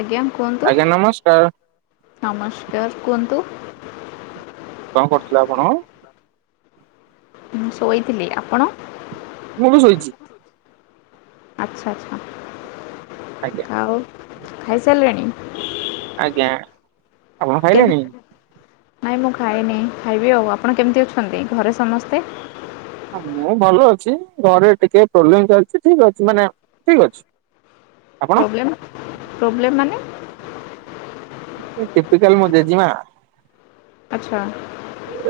ଆଜ୍ଞା କୁହନ୍ତୁ ଆଜ୍ଞା ନମସ୍କାର ନମସ୍କାର କୁହନ୍ତୁ। କଣ କରୁଥିଲେ ଆପଣ? ମୁଁ ଶୋଇଥିଲି। ଆପଣ? ମୁଁ ବି ଶୋଇଚି। ଆଚ୍ଛା ଆଚ୍ଛା। ଆଜ୍ଞା। ଆଉ ଖାଇସାରିଲେଣି। ଆଜ୍ଞା ଆପଣ କେମ୍ ଖାଇଲେଣିି? ନାଇଁ ମୁଁ ଖାଇନି ଖାଇବି ଆଉ। ଆପଣ କେମିତି ଅଛନ୍ତି ଘରେ ସମସ୍ତେ? ହଁ, ମୁଁ ଭଲ ଅଛି ଘରେ ଟିକେ ପ୍ରୋବ୍ଲେମ ଚାଲିଛି ଠିକ ଅଛି ମାନେ ଠିକ ଅଛି। ଆପଣ ପ୍ରୋବ୍ଲେମ ପ୍ରୋବ୍ଲେମ ମାନେ? ଏ ଟିପିକାଲ ମୋ ଜେଜିମା। ଆଚ୍ଛା।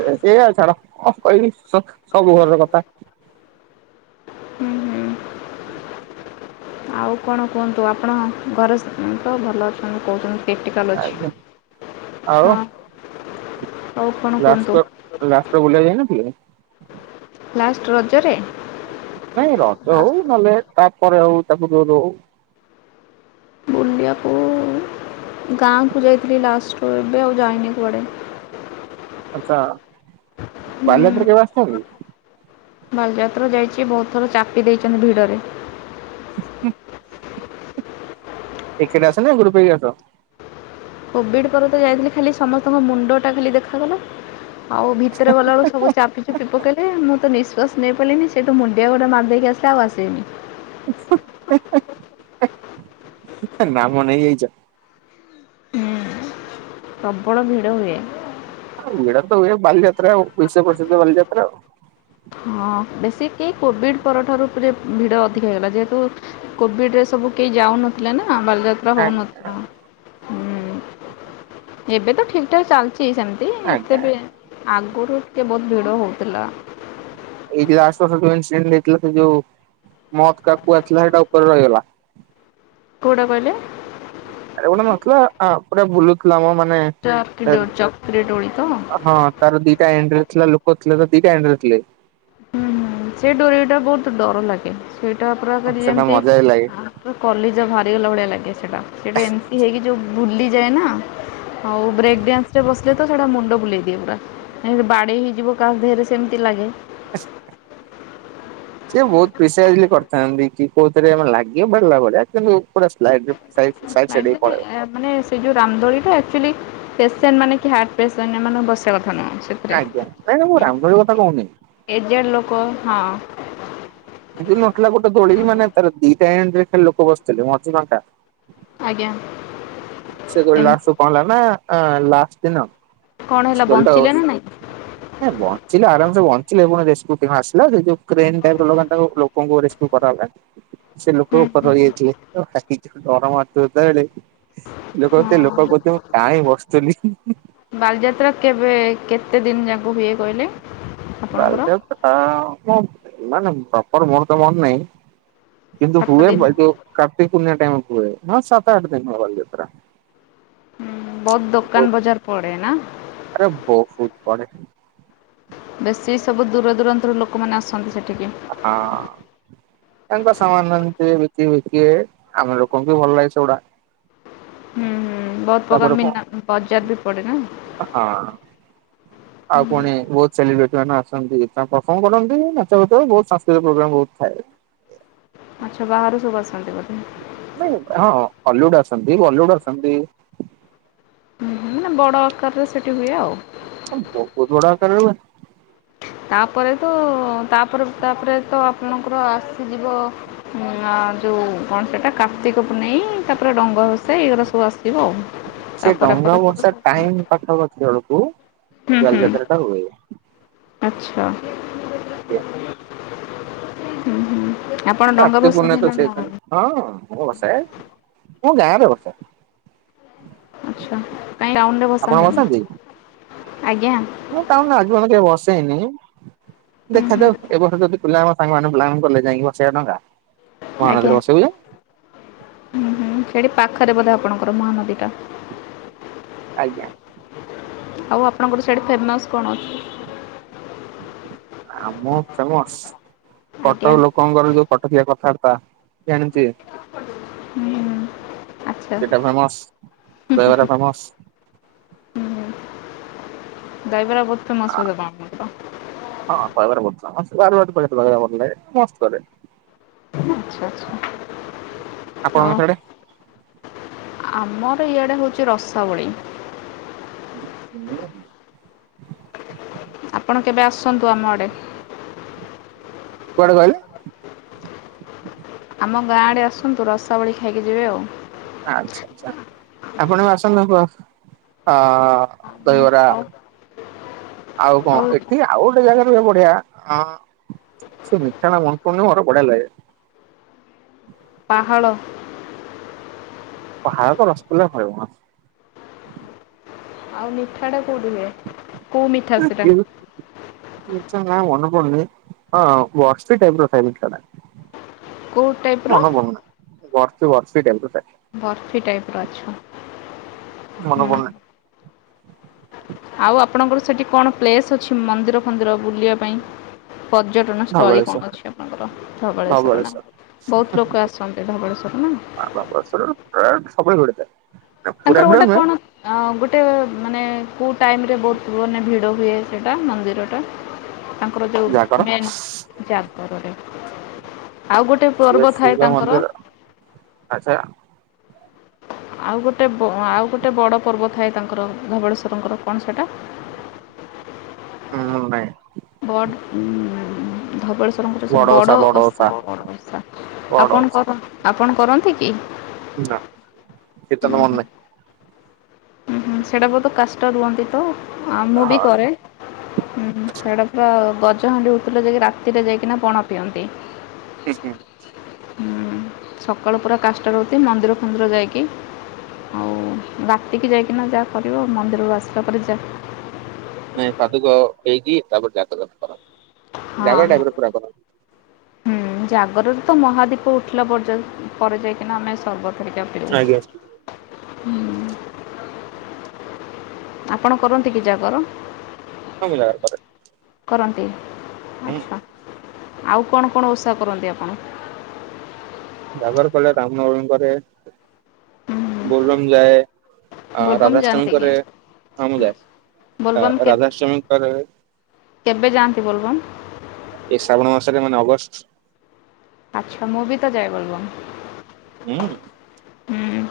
ଏ ସିଏ ଛାଡ କଣ କଇଵି ସ-ସବୁ ଘରର କଥା। ହୁଁ ହୁଁ [inaudible] ଆଉ କଣ କୁହନ୍ତୁ ଆପଣ ଘରେ ସ୍ ତ ଭଲ ଅଛନ୍ତି କହୁଛନ୍ତି। କ୍ରିଟିକାଲ ଅଛି। ଆଜ୍ଞା ଆଉ ଆଚ୍ଛା। ଆଉ କ'ଣ କୁହନ୍ତୁ ଲାଷ୍ଟ ତ ଲାଷ୍ଟ ତ ବୁଲିଆକୁ ଯାଇନଥିଲେ? ଲାଷ୍ଟ ରଜରେ? ନାଇଁ ରଜ ହଉ ନହେଲେ ତା ପରେ ହଉ ତା ପୂର୍ବରୁ ହଉ। ବୁଲିୟାକୁ ଗାଁକୁ ଯାଇଥିଲି ଲାଷ୍ଟର ଏବେ ଆଉ ଯାଇନି କୁଆଡ଼େ। ଆଚ୍ଛା, ହୁଁ ବାଲିଯାତ୍ରା କେବେ ଆସିଛନ୍ତି? ବାଲିଯାତ୍ରା ଯାଇଛି ବହୁତ ଥର ଚାପି ଦେଇଛନ୍ତି ଭିଡ଼ରେ। ଉ ହୁଁ। ଏକେଲା ଆସ ନା ଗ୍ରୁପ ହେଇକି ଆସ? କୋଭିଡ ପରେ ତ ଯାଇଥିଲି ଖାଲି ସମସ୍ତଙ୍କ ମୁଣ୍ଡ ଟା ଖାଲି ଦେଖାଗଲା। ଆଉ ଭିତରେ ଗଲାବେଳକୁ ସବୁ ଚାପି ଚିପି ପକେଇଲେ ମୁଁ ତ ନିଶ୍ୱାସ ନେଇ ପାଇଲିନି ସେଇଠୁ ମୁଣ୍ଡିଆ ଗୋଟା ମାରିଦେଇକି ଆସିଲି ଆଉ ଆସିବିନି। ଉଁ ହୁଁ ହେ ହେ ଏହେ ନାମ ନେଇଯାଇଚ? ପ୍ରବଳ ଭିଡ ହୁଏ। ଆଉ ଭିଡ଼ ତ ହୁଏ ବାଲିଯାତ୍ରା ଆଉ ବିଶ୍ୱ ପ୍ରସିଦ୍ଧ ବାଲଯାତ୍ରା ଆଉ। ହଁ ବେଶି କେଇ କୋଭିଡ ପରଠାରୁ ପ୍ରେ ଭିଡ ଅଧିକା ହେଇଗଲା। ଯେହେତୁ କୋଭିଡ ରେ ସବୁ କେହି ଯାଉନଥିଲେ ନା ବାଲିଯାତ୍ରା ଆଜ୍ଞା ହଉନଥିଲା। ଏବେ ତ ଠିକ ଠାକ ଚାଲଚି ସେମିତି ଏତେ ଆଜ୍ଞା ଵି ଆଗରୁ ଟିକେ ବହୁତ ଭିଡ଼ ହଉଥିଲା। ଏଇ ଯୋଉ ଲାଷ୍ଟ ବର୍ଷ ଯୋଉ ଇନସିଡେଣ୍ଟ ହେଇଥିଲା ସେ ଯୋଉ ମତ କା କୂଆ ଥିଲା ସେଇଟା ଉପରେ ରହିଗଲା। କୋଉଟା କହିଲେ? ଆରେ ଗୋଟେ ନଥିଲା ଆଁ ପୁରା ବୁଲୁଥିଲା ମ ମାନେ ଚାର୍ କିିଡୋ ଚକ୍ରି ଦୋଳି ତ? ହଁ ତାର ଦିଟା ଏଣ୍ଡ୍ରେ ଥିଲା ଲୋକଥିଲେ ତ ଦିଟା ଏଣ୍ଡ୍ରେ ଥିଲେ। ହୁଁ ହୁଁ ସେଇ ଡୋରି ଟା ବହୁତ ଡର ଲାଗେ ସେଇଟା ପୁରା ସେଟା ଯେମତି ମଜା ବି ଲାଗେ। ଆଁ କଲିଜା ବାହାରିଗଲା ଭଳିଆ ଲାଗେ ସେଇଟା ସେଇଟା ଏମିତି ହେଇକି ଯଉ ବୁଲିଯାଏ ନା। ଆଉ ବ୍ରେକ ଡ୍ୟାନ୍ସ ରେ ବସ ତ ସେଟା ମୁଣ୍ଡ ବୁଲେଇ ଦିଏ ପୁରା ବାଡେଇ ହେଇଯିବ କା ଦେହରେ ସେମିତି ଲାଗେ। ଆ [unintelligible] ହୁଁ [unintelligible] ସେ ବହୁତ ପ୍ରିସ କରିଥାନ୍ତି କି କୋଉଥିରେ ଆମେ ଲାଗିବ ବଢିଲା ଭଳିଆ କିନ୍ତୁ ପୁରା ସ୍ଲାଇଟି ସାଇ ସାଇଟି ସାଇଟି ସ୍ଲାଇଡରେ ପଳେଇବ। ଏ ମାନେ ସେ ଯଉ ରାମଦୋଳି ଟା ଆକ୍ଚୁଆଲି ପେସେଣ୍ଟ ମାନେ କି ହାର୍ଟ ପେସଣ୍ଟ ଏମାନେ ବସିବା କଥା ନୁହଁ। ସେଥିରେ। ଆଜ୍ଞା ନାଇଁ ନାଇ ମୁଁ ରାମଦୋଳିକଥା କହୁନିଁ। ଏଜେଡ଼ ଲୋକ ହଁ। ନଥିଲା ଗୋଟେ ଦୋଳି ମାନେ ତାର ଦିଟା ଏଣ୍ଡରେ ଖାଲି ଲୋକ ବସିଥିଲେ ମଝିଫାଙ୍କା। ଆଜ୍ଞା। ସେ ଦୋଳି ଏମତି ଲାଷ୍ଟକୁ କଣହେଲାନା ଲାଷ୍ଟ ଦିନ। କଣ ହେଲା ବଞ୍ଚିଲେ ନା ନାଇଁ। ହଁ ବଞ୍ଚିଲେ ଆରାମସେ ବଞ୍ଚିଲେ ପୁଣି ରେସ୍କ୍ୟୁ ଟିମ୍ ଆସିଲା ସେଇ ଯୋଉ କ୍ରେନ୍ ଟାଇପ୍ ର ଲୋକ ତା ଲୋକଙ୍କୁ ରେସ୍କ୍ୟୁ କରାଗଲା ସେ ହୁଁ ଲୋକ ଉପରେ ରଇଯାଇଥିଲେ ତ ଲଖିକି। ଡର ମାରୁୁଥିବା ଯେତେବଳେ ଲୋକ ହୁଁ ଲୋକ ହଁ। କହୁଥିବେ ମୁଁ କାଁଁଇ ବସୁଥିଲି। ବାଲିଯାତ୍ରା କେବେ କେତେ ଦିନ ଯାକ ହୁଏ କହିଲେ? ଆପଣଙ୍କର? ବାଲିଯାତ୍ରା ମାନେ ପ୍ରପର ମୋର ତ ମନ ନାହିଁ। କିନ୍ତୁ ସାତ ହୁଏ ଦିନ ବ ହୁଁ ଯୁ କାର୍ତ୍ତିକି ପୂର୍ଣିମା ଟାଇମ ହୁଏ। ହଁ ସାତ ଆଠ ଦିନ ହୁଏ ବାଲିଯାତ୍ରା। ହୁଁ ବହୁତ୍ ଦୋକାନ ବଜାର ପଡେ ନା? ଆରେ ବହୁତ ପଡେ ହଁ ବେଶୀ ସବୁ ଦୂର ଦୂରାନ୍ତରୁ ଲୋକମାନେ ଆସନ୍ତି ସେଠିକି। ହଁ। ତାଙ୍କ ସାମାନ ଏ ବିକିବେ ବିକିବେ ଆମ ଲୋକଙ୍କୁ ବି ଭଲ ଲାଗେ ସେଗୁଡା। ହୁଁ ହୁଁ ବହୁତ ତାପରେ ପ୍ରକାର କଣ ମିନା ବଜାର ବି ପଡେ ନା? ହଁ। ଆଉ ଫୁଣି ବହୁତ ସେଲିବ୍ରେଟି ମାନେଆସନ୍ତି ତାଙ୍କ ପରଫର୍ମ କରନ୍ତି ନାଚ ଗୀଚ ବହୁତ ସାଂସ୍କୃତିକ ପ୍ରୋଗ୍ରାମ ବହୁତ ଥାଏ। ଆଚ୍ଛା ବାହାରୁ ସବୁ ଆସନ୍ତି ବୋଧେ? ନାଇଁ ହଁ ଅଲିଉଡୁ ଆସନ୍ତି ବଲିଉଡୁ ଆସନ୍ତି। ହୁଁ ହୁଁ ମାନେ ବଡ଼ ଆକାରରେ ସେଠି ହୁଏ ଆଉ। ବହୁତ ବଡ଼ ଆକାରରେ ହୁଏ। ତାପରେ ତ ତାପରେ ତାପରେ ତ ଆପଣଙ୍କର ଆସିଯିବ। ଉଁ ଆ ଯୋଉ କଣ ସେଟା କାର୍ତ୍ତିକ ପୂର୍ଣ୍ଣେଇଁ ତାପରେ ଡଙ୍ଗ। ଭସା ଏଇଗୁଡା ସବୁ ଆସିବ ଆଉ। ସେ ତାପରେ ଡଙ୍ଗା ପରେ ସବୁ ଭସା ଟାଇମ ପାଖ ପାଖି ଅଳକୁ। ହୁଁ ହୁଁ ଆଚ୍ଛା। ଆଜ୍ଞା ହୁଁ ହୁଁ ଆପଣ ଡଙ୍ଗା କାର୍ତ୍ତିକ ପୂର୍ଣ୍ଣିମା ତ ବସାନ୍ତି ନା ନ୍? ସେଇଦିନ ହଁ ଭସାଏ ମୁଁ ଗାଁ ରେ ଭସାଏ। ଆଚ୍ଛା କାହିଁ ଟାଉନ ରେ ଆପଣ ଭସାନ୍ତିନି ବସାନ୍ତି ଆଜ୍ଞା। ମୁଁ ଟାଉନ ରେ ଆଜି ପର୍ଯ୍ୟନ୍ତ କେବେ ଭସେଇନି ହୁଁ ହୁଁ ଦେଖାଯାଉ ଏ ବର୍ଷ ଯଦି ପିଲା ଆମ ସାଙ୍ଗମାନେ ପ୍ଲାନ୍ କଲେ ଯାଇକି ଭସେଇବା ଡଙ୍ଗା। ମହାନଦୀରେ ଆଜ୍ଞା ବସେଇବୁ ଯେ ହୁଁ ହୁଁ ସେଠି ପାଖରେ ବଧେ ଆପଣଙ୍କର ମହାନଦୀ ଟା? ଆଜ୍ଞା। ଆଉ ଆପଣଙ୍କର ସେଠି ଫେମସ କଣ ଅଛି? ଆମ ଫେମସ କଟକ ଆଜ୍ଞା ଲୋକ କଁ କରୁ ଯୋଉ କଟକିଆ କଥାବାର୍ତ୍ତା ଜାଣିଥିବେ ହୁଁ, ହୁଁ। ଆଚ୍ଛା ସେଇଟା ଫେମସ ଦହିବରା ଫେମସ। ହୁଁ ଦହିବରା ବହୁତ ଫେମସ ବୋଧେ [inaudible] ହଁ ଦହିବରା ବହୁତ ଫେମସ ବାରବାଟୀ ପାଖରେ ଦହିବରା ଭଲ ଲାଗେ ମସ୍ତ କରେ। ଆଚ୍ଛା ଆଛା ହଉ। ଆପଣଙ୍କ ସିଆଡେ? ଆ- ଆମର ଇଆଡେ ହଉଛି ରସାବଳି। ତମର। ଆପଣ କେବେ ଆସନ୍ତୁ ଆମ ଆଡ଼େ। କୁଆଡେ କହିଲେ? ଆମ ଗାଁ ଆଡ଼େ ଆସନ୍ତୁ ରସାବଳି ଖାଇକି ଯିବେ ଆଉ। ଆଚ୍ଛା ଆଚ୍ଛା ଆପଣ ବି ଆସନ୍ତୁ କୋ ହଁ ଦହିବରା ଆଉ ଆଉ କଣ ଏଠି ଆଉ ଗୋଟେ ଜାଗାରେ ଭାଇ ବଢିଆ ହଁ। ସେ ମିଠାଣା ମନେ ପଡୁନି ମୋର ବଢିଆ ଲାଗେ। ପାହାଳ। ପାହାଳ ତ ରସଗୋଲା ଫଇମସ। ଆଉ ମିଠାଟା କୋଉଠି ହୁଏ କେଉଁ ମିଠା ସେଟା? କି ମିଠା ନାଁ ମନେ ପଡୁନି ହଁ ବରଫି ଟାଇପ ର ମିଠା ଟା। କୋଉ ଟାଇପ୍ ର? କଣ ବନନା [unintelligible] ବର୍ଫି ଟାଇପ ର ଆଛା ମନେ ହଁ। ପଡୁନି ଆଉ ଆପଣଙ୍କର ସେଠି କଣ ପ୍ଲେସ୍ ଅଛି ମନ୍ଦିର ଫନ୍ଦିର ବୁଲିବା ପାଇଁ? ପର୍ଯ୍ୟଟନ ସ୍ଥଳୀ ଧବଳେଶ୍ଵର କଣ ଅଛି ଆପଣଙ୍କ ଧବଳେଶ୍ୱର ନା [inaudible] ଧବଳେଶ୍ଵର ବହୁତ ଲୋକ ଆସନ୍ତି ଧବଳେଶ୍ୱର ନା। ଧବଳେଶ୍ୱର ପ୍ରାୟ ସବୁବେଳେ ଭିଡ଼ ଥାଏ। ପୁରା ତାଙ୍କର ଭିଡ ଗୋଟେ ନୁହେଁ କଣ? ଆଁ ଗୋଟେ ମାନେ କୋଉ ଟାଇମରେ ବହୁତ ମାନେ ଭିଡ଼ ହୁଏ ସେଇଟା ମନ୍ଦିରଟା? ତାଙ୍କର ଯୋଉ ଜାଗର ମେନ୍ ଜାଗରରେ ଆଉ ଗୋଟେ ଶିବ ପର୍ବ ଥାଏ ଶିବ ତାଙ୍କର। ମନ୍ଦିର ଆଚ୍ଛା। ଆଉ ଗୋଟେ ବ ଆଉ ଗୋଟେ ବଡ଼ ପର୍ବ ଥାଏ ତାଙ୍କର ଧବଳେଶ୍ଵରଙ୍କର। କଣ ସେଟା? ହୁଁ ନାଇଁ। ବଟ ଉଁ ଧବଳେଶ୍ ଆପଣଙ୍କ ର ସେ ବଡ ଓଷା ବଡ ବଡଓଷା ଓଷା ବଡଓଷା ବଡ ଆପଣ କର, ଆପଣ କରନ୍ତି କି? ନାଁ କୀର୍ତନ ତ ମନ ନାହିଁ। ସେଟା ବହୁତ କାଷ୍ଟା ରୁହନ୍ତି ତ ଆ, ମୁଁ ବି ହଁ କରେ। ହୁଁ, ହୁଁ ସେଇଟା ପୁରା ଗଜ ହାଣ୍ଡି ଉତୁରିଲେ ଯାଇକି ରାତିରେ ଯାଇକିନା ପଣା ପିଅନ୍ତି। ହୁଁ ହୁଁ। ସକାଳୁ ପୁରା କାଷ୍ଟ ରହୁଥି ମନ୍ଦିର ଫନ୍ଦିର ଯାଇକି ଆଉ ରାତିକି ଯାଇକିନା ଯାହା କରିବ ମନ୍ଦିରରୁ ଆସିବା ପରେ ଯା ନାଇଁ ପାଦୁକ ଦେଇକି ତାପରେ ଜାତ କତ କରନ୍ତି। ଜାଗର ହଁ, ଟାଇପ ର ପୁରା ହଁ। କରନ୍ତି। ହୁଁ ଜାଗରରେ ତ ମହାଦୀପ ଉଠିଲା ପର୍ଯ୍ୟ ପରେ ଯାଇକିନା ଆମେ ସର୍ବ ହେରିକା ପିଉ ଆଜ୍ଞା ହୁଁ। ଆପଣ କରନ୍ତି କି ଜାଗର? [unintelligible] କରନ୍ତି ହୁଁ। ଆଚ୍ଛା ଆଉ କଣ କଣ ଓଷା କରନ୍ତି ଆପଣ? ଜାଗର କଲେ ରାମନବମୀ କରେ ହୁଁ ହୁଁ ବୋଲବମ ଯାଏ। ଆ ବୋଲବମ୍ ଯାଆନ୍ତି କି ରାଧାଷ୍ଟମୀକରେ ହଁ ମୁଁ ଯାଏ ବୋଲବମ୍ ଆ କେ ରାଧାଷ୍ଟମୀ କରେ। କେବେ ଯାଆନ୍ତି ବୋଲବମ୍? ଏଇ ଶ୍ରାବଣ ମାସରେ ମାନେ ଅଗଷ୍ଟ। ଆଚ୍ଛା ମୁଁ ବିି ତ ଯାଏ ବୋଲବମ୍। ହୁଁ। ହୁଁ।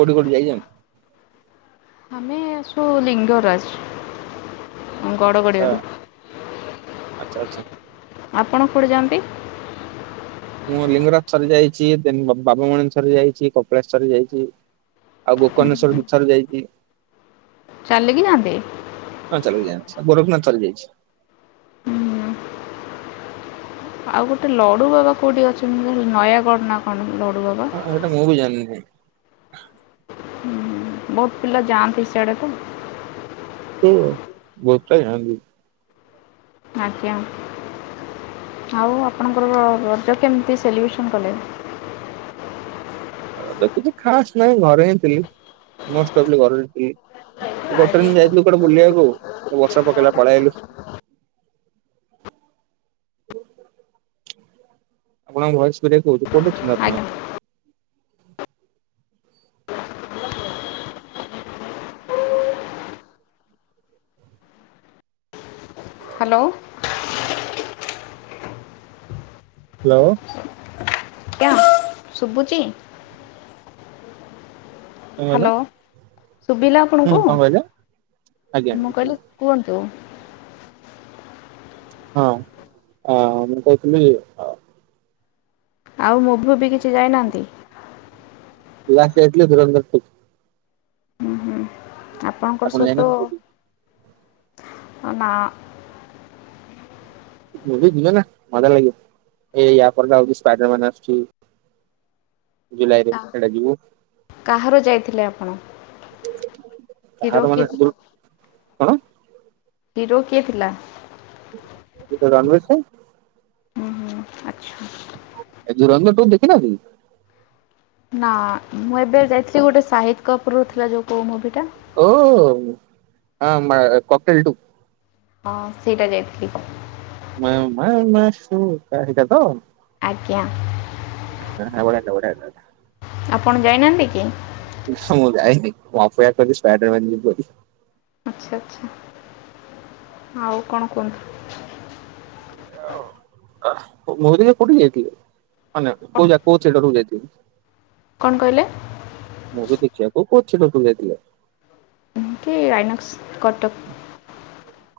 କଉଠି କୋଠି ଯାଇଛନ୍ତ? ଆମେ ଆସୁ ଲିଙ୍ଗରାଜ। ହ ଆଚ୍ଛା ଗଡ଼ଗଡ଼ିଆରୁ ଆଚ୍ଛା ଆଚ୍ଛା। ଆପଣ କୁଆଡେ ଯାଆନ୍ତି? ମୁଁ ଲିଙ୍ଗରାଜ ଥରେ ଯାଇଛି ଦେନ ବାବୁମଣେଶ୍ୱର ଥରେ ଯାଇଛି କପିଳାଶ ଯାଇଛି। ଆଉ ହୁଁ ଗୋକନେଶ୍ଵର ଦିଥର ଯାଇଛି। ଚାଲ କିି ନା ଏବେ ହଁ ଚାଲିକି ଯାନ୍ତି ଗୋରେଖନାଥ ଚାଲି ଯାଇଛି। ହୁଁ। ଆଉ ଗୋଟେ ଲଡ଼ୁ ବାବା କୋଉଁଠି ଅଛନ୍ତି ନୟାଗଡ଼ ନା କଣ ଲଡ଼ୁବାବା? ହଁ ହେଇଟା ମୁଁ ବି ଜାଣିିନି କାଇଁ। ହୁଁ ବହୁତ ପିଲା ଯାଆନ୍ତି ସିଆଡେ ତ। ଓ ବହୁତ ପିଲା ଯାଆନ୍ତି। ଆଜ୍ଞା ଆଉ ଆପଣଙ୍କର ରଜ କେମିତି ସେଲିବ୍ରେସନ୍ କଲେ? ରଜ କିଛି ଖାସ ନାହିଁ ଘରେ ହିଁ ଥିଲି ମୋଷ୍ଟ ଅଫ ଦି ଘରେ ହଁ ଥିଲି। ଗୋଟେ ଯାଇଥିଲୁ ଗୋଟେ ବୁଲିବାକୁ ବର୍ଷା ପକେଇଲା ପଳେଆଇଲୁ। ଆପଣଙ୍କ ଭଏସ ବ୍ରେକ୍ ହେଊଛି କୋଠି ଅଛନ୍ତି ଆପଣ? ଆଜ୍ଞା ହ୍ୟାଲୋ। ହ୍ୟାଲୋ। ଆଜ୍ଞା ଶୁଭୁଛି? କଣ କହିଲ ହ୍ୟାଲୋ ସୁବିଲା ଆପଣଙ୍କୁ ହୁଁ କଣ କହିଲେ ଆଜ୍ଞା ମୁଁ କହିଲି କୁହନ୍ତୁ? ହଁ ଆ ମୁଁ କହୁଥିଲି ଆଉ ମୁଭୀ ଫୁଭି କିଛି ଯାଇନାହାନ୍ତି? ଲାଷ୍ଟ ଯାଇଥିଲି ଧୂରନ୍ଦର ଟୁ। ଆପଣଙ୍କର ଆପଣ ସହିତ ଯାଇନାହାନ୍ତି ନା ମୁଁଭି ଯିବେ ନା ମଜା ଲାଗିବ ଏ ୟାପର୍ ଯ ହଉଛି ସ୍ପାଇଡର ମ୍ୟାାନ ଆସୁଛି। ଜୁଲାଇ ରେ ସେଇଟା ଯିବୁ କାହାର ଯାଇଥିଲେ ଆପଣ? ହିର ତାହାର କିଏ ମାନେ ଥିଲା? କଣ? ହିରୋ କିଏ ଥିଲା? ରନ୍ମ ସେ [unintelligible] ହୁଁ ହୁଁ ଆଛା। ଏ ଜୁରଙ୍ଗ ଟୁ ଦେଖିନ କି? ନା ମୁଁ ଏବେ ଯାଇଥିଲି ଗୋଟେ ସାହିଦ କପୁରରୁ ଥିଲା ଯୋଉ କୋଉ ମୁଭି ଟା? ଓ ଆମା କକେଲ ଟୁ ହଁ ସେଇଟା ଯାଇଥିଲି। ମା ମା ମସୁକା ଏଇଟା ତ? ଆଜ୍ଞା। ହଁ ବଢିଆ ହେଇ ଥିଲା ବଢିଆ ହେଇ ଥିଲା। ଆପଣ ଯାଇନାହାନ୍ତି କି? ନା ମୁଁ ଯାଇ ନି ମୁଁ ଅପେକ୍ଷା କରଛି ସ୍ପାଇଡର ମ୍ୟାନ ଯିବ ବୋଲି। ଆଚ୍ଛା ଆଚ୍ଛା ଆଉ କଣ କୁହନ୍ତୁ? ଏୟା ଆଉ ମୋରିଏ କୋଉଠି ଯାଇଥିଲେ ନା ନା କୋଉ ଯା କୋଉ ଥିଏଟର କୁ ଯାଇଥିଲେ? କଣ କହିଲେ? ମୁଭି ଦେଖିବାକୁ କୋଉ ଥିଏଟରକୁ ଯାଇଥିଲେ? କି ଆଇନାକ୍ସ କଟକ।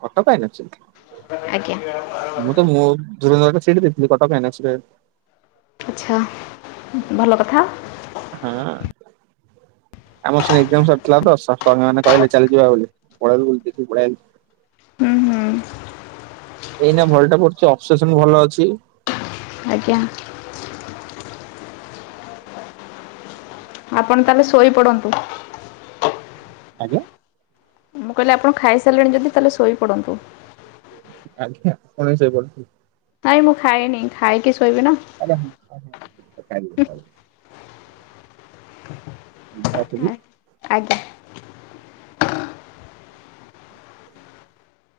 କଟକ ଆଇନକ୍ସ ଆଜ୍ଞା ମୁଁ ତ ମୁଁ ଧୂରନ୍ଦର ଟା ସେଇଠି ଦେଖିଥିଲି କଟ୍ଟକ ଆଈନାକ୍ସ ରେ। ଆଚ୍ଛା ଭଲ କଥା। ହଁ। ଆମର ସେ ଏଜାମ୍ ସରି ଥିଲା ତ ସାଙ୍ଗ ମାନ କହିଲେ ଚାଲ ଯିବା ବୋଲି ପଳେଇଲୁ ଦେଖି ପଳେଇ ଆଇଲୁ। ହୁଁ ହୁଁ। ଏଇନା ଭଲଟା ପଡୁଛି ଅପସେସନ ଭଲ ଅଛି। ଆଜ୍ଞା। ଆପଣ ତାହେଲେ ଶୋଇପଡ଼ନ୍ତୁ? ଆଜ୍ଞା। ମୁଁ କହିଲି ଆପଣ ଖାଇସାରିଲେଣି ଯଦି ତାହେଲେ ଶୋଇପଡ଼ନ୍ତୁ? ଆଜ୍ଞା ଆପଣ ବି ଶୋଇପଡ଼ନ୍ତୁ। ନାଇଁ ମୁଁ ଖାଏନି ଖାଇକି ଶୋଇବି ନା। ଆଜ୍ଞା ହୁଁ ଆଜ୍ଞା, କଥାଟିକ ହବ। ଚାଲିବ। ରଖୁଛି ଆ ଆଜ୍ଞା।